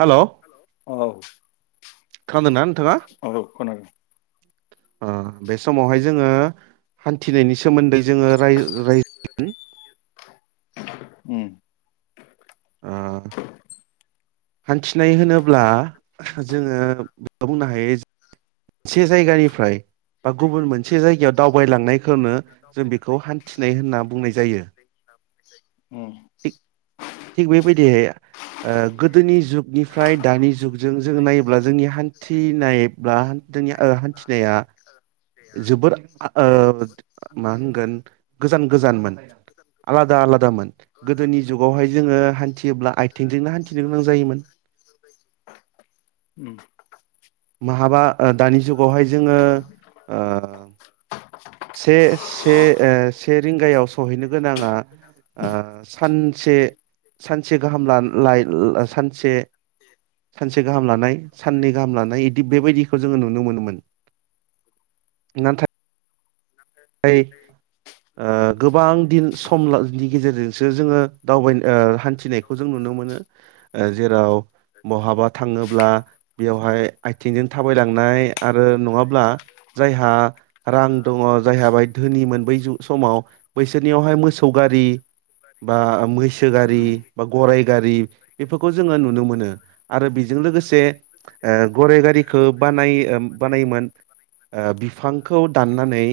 Hello औ। खादों नान औ खोनादों। उह बे समावहाय जोङो हान्थिनायनि सो मोन्दै जोङो राय-राय होम उम। ओ। हान्थिनाय होनोब्ला जोङो बुंनो हायो से जायगानिफ्राय बा गुबुन मोनसे जायगायाव दावबायलांनायखौनो जों बिखौ हान्थिनाय होनना बुंनाय जायो। बे [inaudible] थिग थिग बेबायदियै ओ गोदोनि जुगनिफ्राय दानि जुगजों जोङो नायोब्ला जोंनि हान्थिनाय बा जोंनि ओ हान्थिनाया जोबोर ओ मा होनगोन गोजान गोजानमोन आलादा आलादामोन। गोदोनि जुगावहाय जोङो हान्थियोब्ला आयथिंजों थिनो गोनां जायोमोन उम माहाबा ओ दानि जुगावहाय जोङो ओ से से से रिंगायाव सहैनो गोनाङा ओ सानसे सानसे गाहाम ला - लाय ला सानसे सानसे गाहाम लानाय साननै गाहाम लानाय इदि बेबायदिखौ जोङो नुनो मोनोमोन नाथाय ओय ओ गोबां दिन समनि गेजेरजोंसो जोङो दावबाय ओ हान्थिनायखौ जों नुनो मोनो ओ जेराव बहाबा थाङोब्ला बेवहाय आथिंजों थाबायलांनाय आरो नङाब्ला जायहा रां दङ जायहा बायक धोनिमोन बै जु समाव बैसोरनियावहाय मोसौ गारि बा मैसो गारि उम बा गराइ गारि बेफोरखौ जोङो नुनो मोनो आरो बेजों लोगोसे ओ गराइ गारिखौ बानाय ओ बानायोमोन ओ बिफांखौ दाननानै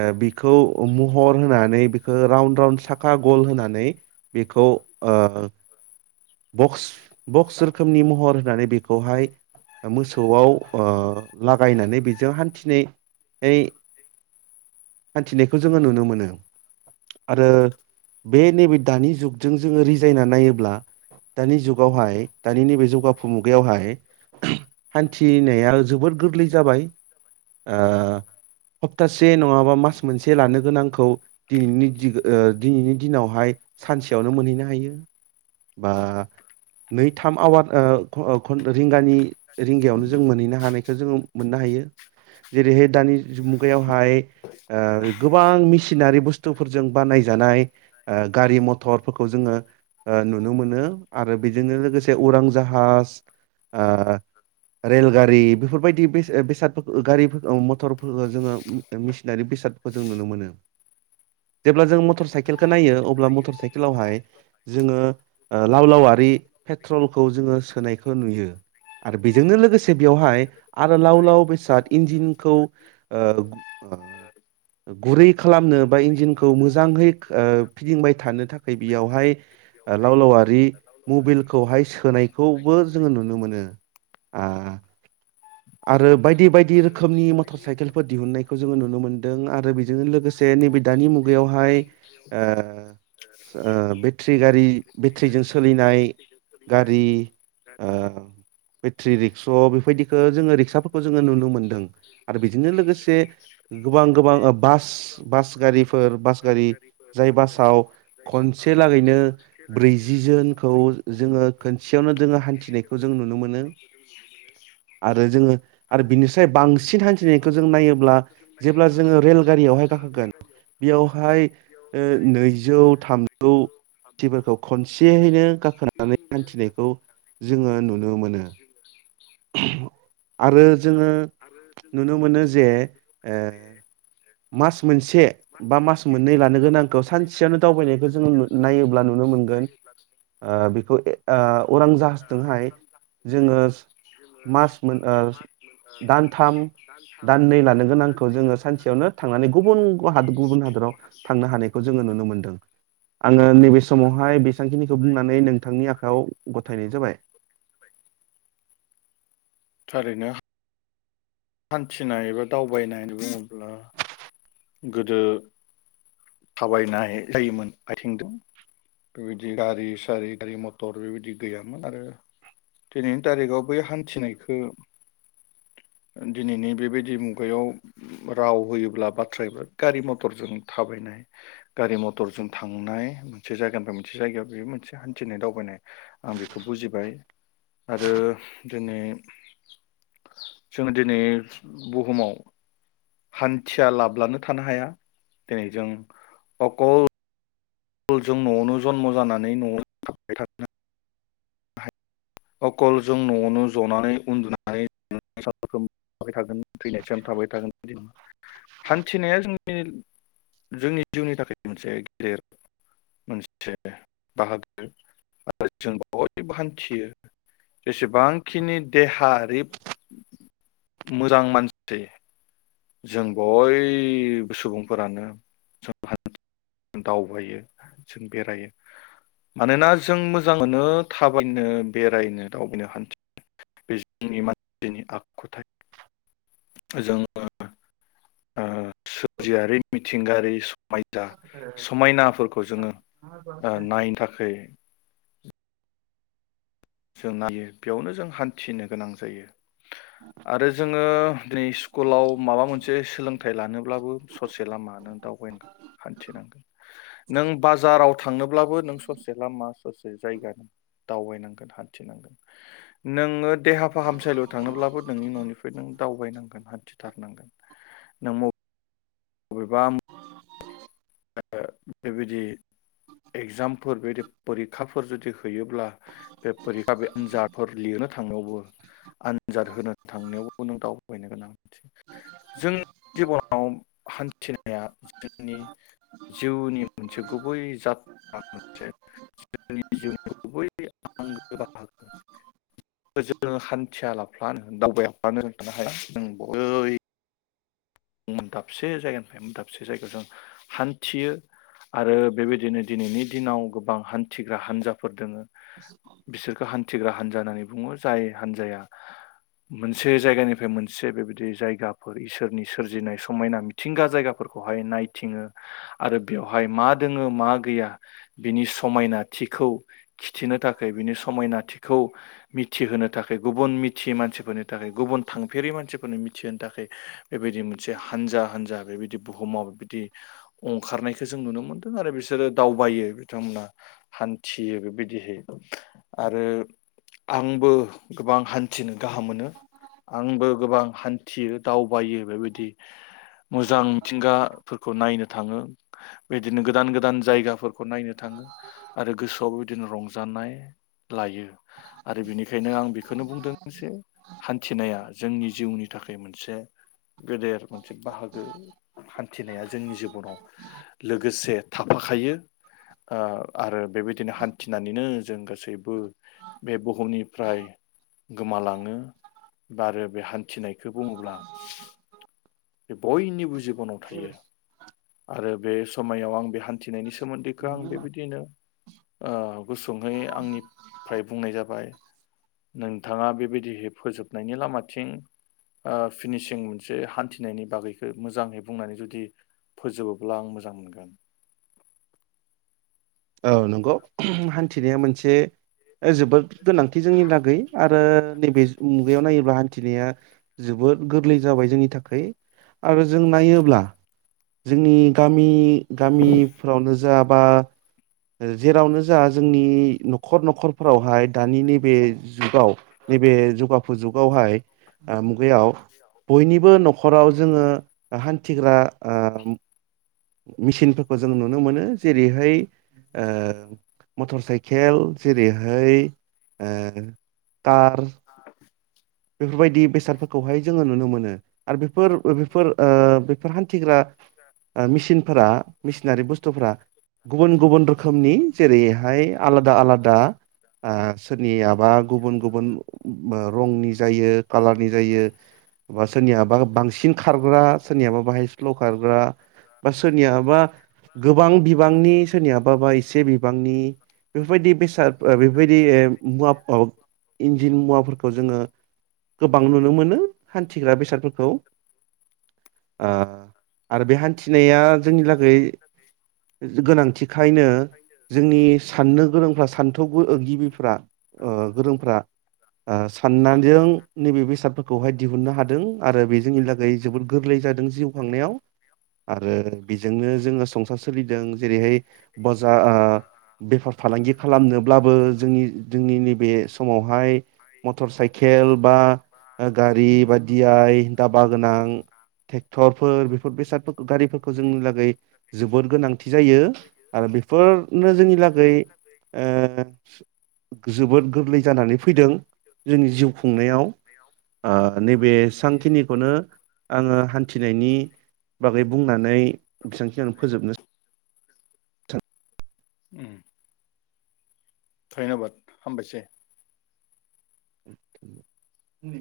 ओ बि खौ महर होनानै बेखो राउन्ड राउन्ड साखा गल होनानै बेखौ ओ बक्स बक्स रोखोमनि महर होनानै बेखौहाय ओ मोसौआव ओ लागायनानै बेजों हान्थिनाय नाय हान्थिनायखौ जोङो नुनो मोनो। आरो बेनिबादि दानि जुगजों जोङो रिजायना नायोब्ला दानि जुगावहाय दानि नैबे जौगाफु मुगायावहाय हान्थिनाया जोबोद गोरलै जाबाय ओ सप्तासे नङाबा मास मोनसे लानो गोनांखौ दिनैनि दिग ओ दिनैनि दिनावहाय सानसेयावनो मोनहैनो हायो बा नै थाम आवार ओ घ ओ घन रिंगानि रिंगायावनो जों मोनैनो हानाय जोङो मोननो हायो जेरैहाय दानि जुग बेयावहाय ओ गोबां मेसिनारि बुस्थुफोरजों बानाय जानाय ओ गारि म थरफोरखौ जोङो ओ नुनो मोनो आरो बेजोंनो लोगोसे उरां जाहाज ओ रेलगारि बेफोरबायदि बेस ओ बेसादफोर ओ गारिफोरखो ओ मथरफोरखो ज जोङो उम ओ मेसिनारि बेसाद जों नुनो मोनो जेब्ला जों मथर साइकेल नायो अब्ला मटर साइकेलावहाय जोङो ओ लाव लावारि पेट्रलखौ जोङो सोनायखौ नुयो, आरो बेजोंनो लोगोसे बेयावहाय आरो लाव लाव बेसाद इन्जिनखौ ओ ओ गुरै खालामनो बा इन्जिनखौ मोजाङै ओ थानो थाखाय बियावहाय ओ लाव लावारि मबिलखौहाय सोनायखौबो जोङो नुनो मोनो आ आरो बायदि बायदि रोखोमनि मथर साइकेलफोर दिहुननायखौ जोङो नुनो मोनदों आरो बेजोंनो लोगोसे नैबे दानि मुगायावहाय ओ ओ ओ बेथ्रि गारि बेथ्रिजों सोलिनाय गारि ओ बेथ्रि रिक्स' बेफोरबायदि जोङो रिकसाफोरखौ जोङो नुनो मोनदों आरो बेजोंनो लोगोसे गोबां गोबां ओ बास बास गारिफोर बास गारि जाय बासाव खनसे लागैनो ब्रैजि जोनखौ जोङो खनसेयावनो जोङो हान्थिनायखौ जों नुनो मोनो [unintelligible] आरो जोङो आरो बिनिफ्राय बांसिन हान्थिनायखौ जों नायोब्ला जेब्ला जोङो रेलगारियावहाय गाखोगोन बेयावहाय ओ नैजि थामजौफोरखौ खनसेयैनो गाखोनानै हान्थिनायखौ जोङो नुनो मोनो। आरो जोङो नुनो मोनो जे मास मोनसे बा मास मोननै लानो गोनांखौ सानसेयावनो दावबायनायखौ जोङो नायोब्ला नुनो मोनगोन ओ बेखौ ओ उरां जाहाजजोंहाय जोङो मास मोन दानथाम दाननै लानो गोनांखौ जोङो सानसेयावनो थांनानै गुबुन हादोराव गुबुन हादराव थांनो हानायखौ जोङो नुनो मोनो आङो नैबे समावहाय बेसांखिनिखौ बुंनानै नोंथांनि आखायाव गथायनाय जाबाय। थारैनो हान्थिनाय एबा दावबायनाय होना बुङोब्ला गोदो थाबायनाय जायोमोन आथिंजों बेबायदि गारि सारि गारि मथर बेबायदि गैयामोन आरो दिनैनि थारिखआव बै हान्थिनायखौ दिनैनि बेबायदि मुगायाव राव होयोब्ला बाथ्रा एबा गारि मथरजों थाबायनाय गारि मथरजों थांनाय मोनसे जायगानिफ्राय मोनसे जायगायाव बे मोनसे हान्थिनाय दावबायनाय आं बेखौ बुजिबाय आरो दिनै जोङो दिनै बुहुमाव हान्थिया लाब्लानो थानो हाया दिनै जों अकल जों न'आवनो जन्म' जानानै न'आव थाबाय थानो अखल जों न'आवनो जनानै उन्दुनानै सान थागोन थैनायसिम थाबाय थागोन हान्थिनाया जोंनि जोंनि जिउनि थाखाय मोनसे गेदेर मोनसे बाहागो आरो जों बयबो हान्थियो। जेसेबांखिनि देहायारि मोजां मानसि जों बयबो सुबुंफोरानो जों दावबायो जों बेरायो मानोना जों मोजांमोनो थाबायनो बेरायनो दावबायनो हान्थि बे जोंनि मानसिनि आखुथाय जों [inaudible] ओ सोरजियारि सिंगारि समायजा समायनाफोरखौ जोङो नायनो थाखाय जों नायो बेयावनो जों हान्थिनो गोनां जायो। आरो जोङो दिनै स्कुलाव माबा मोनसे सोलोंथाइ लानोब्लाबो ससे लामा नों दावबायागोन हान्थिनांगोन नों बाजाराव थांनोब्लाबो नों ससे लामा ससे जायगा नों दावबायनाय हानथिनांगोन नोङो देहा फाहामसालिआव थांनोब्लाबो नोंनि न'निफ्राय नों दावबायनांगोन हान्थिथारनांगोन नों मबा अबेबा बेबायदि एगजामफोर बेबायदि फरिखाफोर जुदि होयोब्ला बे बे आनजादफोर लिरनो थांनायावबो आनजाद होनो थांनायावबो नों दावबायबायनो गोनां जोंनि जिबनाव हान्थिनाया जोंनि जिउनि मोनसे गुबै जाथाय मोनसे जोंनि जिउनि गुबै आंगो बाहागो जोङो हान्थियालाबानो दावबायालाबानो थानो हाया नों बै दाबसे जायगानिफ्राय दाबसे जायगायाव जों हान्थियो आरो बेबायदिनो दिनैनि दिनाव गोबां हान्थिग्रा हान्जाफोर दोङो बिसोरखौ हान्थिग्रा हानजा होनानै बुङो जाय हान्जाया मोनसे जायगानिफ्राय मोनसे बेबायदि जायगाफोर इसोरनि सोरजिनाय समायना मिथिंगा जायगाफोरखौहाय नायथिङो आरो बेवहाय मा दोङो मा गैया बिनि समायनाथिखौ खिथिनो थाखाय बिनि समायनाथिखौ मिथिहोनो थाखाय गुबुन मिथियै मानसिफोरनि नि थाखाय गुबुन थांफेरि मानसिफोरनो मिथिहोनो थाखाय बेबायदि मोनसे हानजा हान्जा बेबायदि बुहुमाव बिदि अंखारनायखौ जों नुनो मोनदों आरो बिसोरो दावबायो बिथांमोना हान्थियो बेबायदिहै आरो आंबो गोबां हान्थिनो गाहाम मोनो आंबो गोबां हान्थियो दाव बायो बेबायदि मोजां मिथिंगाफोरखौ नायनो थाङो बेदिनो गोदान गोदान जायगाफोर खौ नायनो थाङो आरो गोसोआवबो बिदिनो रं जानाय लायो आरो बेनिखायनो आं बेखौनो बुंदों जे हान्थिनाया जोंनि जिउनि थाखाय मोनसे गेदेर मोनसे बाहागो हान्थिनाया जोंनि जिबनाव लोगोसे थाफाखायो ओ आरो बेबायदिनो हान्थिनानैनो जों गासैबो बे बुहुमनिफ्राय गोमालाङो बा आरो बे हान थिनायखौ बुङोब्ला बे बयनि जि बनाव थायो आरो बे समायाव आं बे हान्थिनायनि सो मोन्दैखौ आं बेबायदिनो आ गुसुंहै आंनि फ्राइ बुंनाय जाबाय नोंथाङा बेबायदिहै फोजोबनायनि लामाथिं ओ फिनिसिं मोनसे हान्थिनायनि बागैखो मोजांहै बुंनानै जुदि फोजोबोब्ला आं मोजां मोनगोन औ नंगौ हान्थिनाया मोनसे जोबोद गोनांथि जोंनि लागै आरो नैबे मुगायाव नायोब्ला हान्थिनाया जोबोद गोरलै जाबाय जोंनि थाखाय आरो जों नायोब्ला जोंनि गामि नि गामिफ्रावनो ज जाबा जेरावनो जा जोंनि न'खर न'खरफोरावहाय दानि नैबे जुगाव नैबे जुगाफु जुगावहाय मुगायाव बयनिबो न'खराव जोङो हान्थिग्रा आ मेचिनफोरखौ जों नुनो मोनो जेरैहाय ओ मटर साइकेल जेरैहाय ओ खार बेफोरबायदि बेसादफोरखौहाय जोङो नुनो मोनो आरो बे फोर बेफोर ओ बेफोर हान्थिग्रा मेचिनफोरा मेचिनारि बुसथुफोरा गुबुन गुबुन रोखोमनि जेरै हाय आलादा आलादा आ सोरनियाबा गुबुन गुबुन रंनि जायो खालारनि जायो सोरनियाबा बां खारग्रा सोरनियाबा बाहाय स्ल' खारग्रा बा सोरनियाबा गोबां बिबांनि सोरनियाबा बा एसे बिबांनि बेफोरबायदि बेसाद बेफोरबायदि मुवा इन्जिन मुवाफोरखौ जोङो गोबां नुनो मोनो हान्थिग्रा बेसादफोरखौ आ आरो बे हान्थिनाया जोंनि लागै गोनांथिखायनो जोंनि साननो गोरोंफ्रा सान्थौ गिबिफ्रा ओ गोरोंफ्रा सानना नै नैबे बेसाद फोरखौ दिहुन्नो हादों आरो बे जोबोर गोरलै जादों जिउ खांनायाव आरो बेजोंनो जोङो संसार सोलिदों जेरैहाय बाजा बेफार फालांगि खालामनोब्लाबो जोंनि नैब समावहाय मटर साइ केल बा गारि बा दि आइ। गोनां थेखथरफोर बेफोर बेसादफोरखौ गारिफोरखौ जोंनि लागै जोबोर गोनांथि जायो आरो बेफोरनो जोंनि लागै ओ जोबोद गोरलै जानानै फैदों जोंनि जिउ खुंनायाव आ नैबे सानखिनिखौनो आङो हान्थिनायनि बागै बुंनानै बेसांखिनिआवनो फोजोबनो उम। धन्यबाद हामबायसै। उम।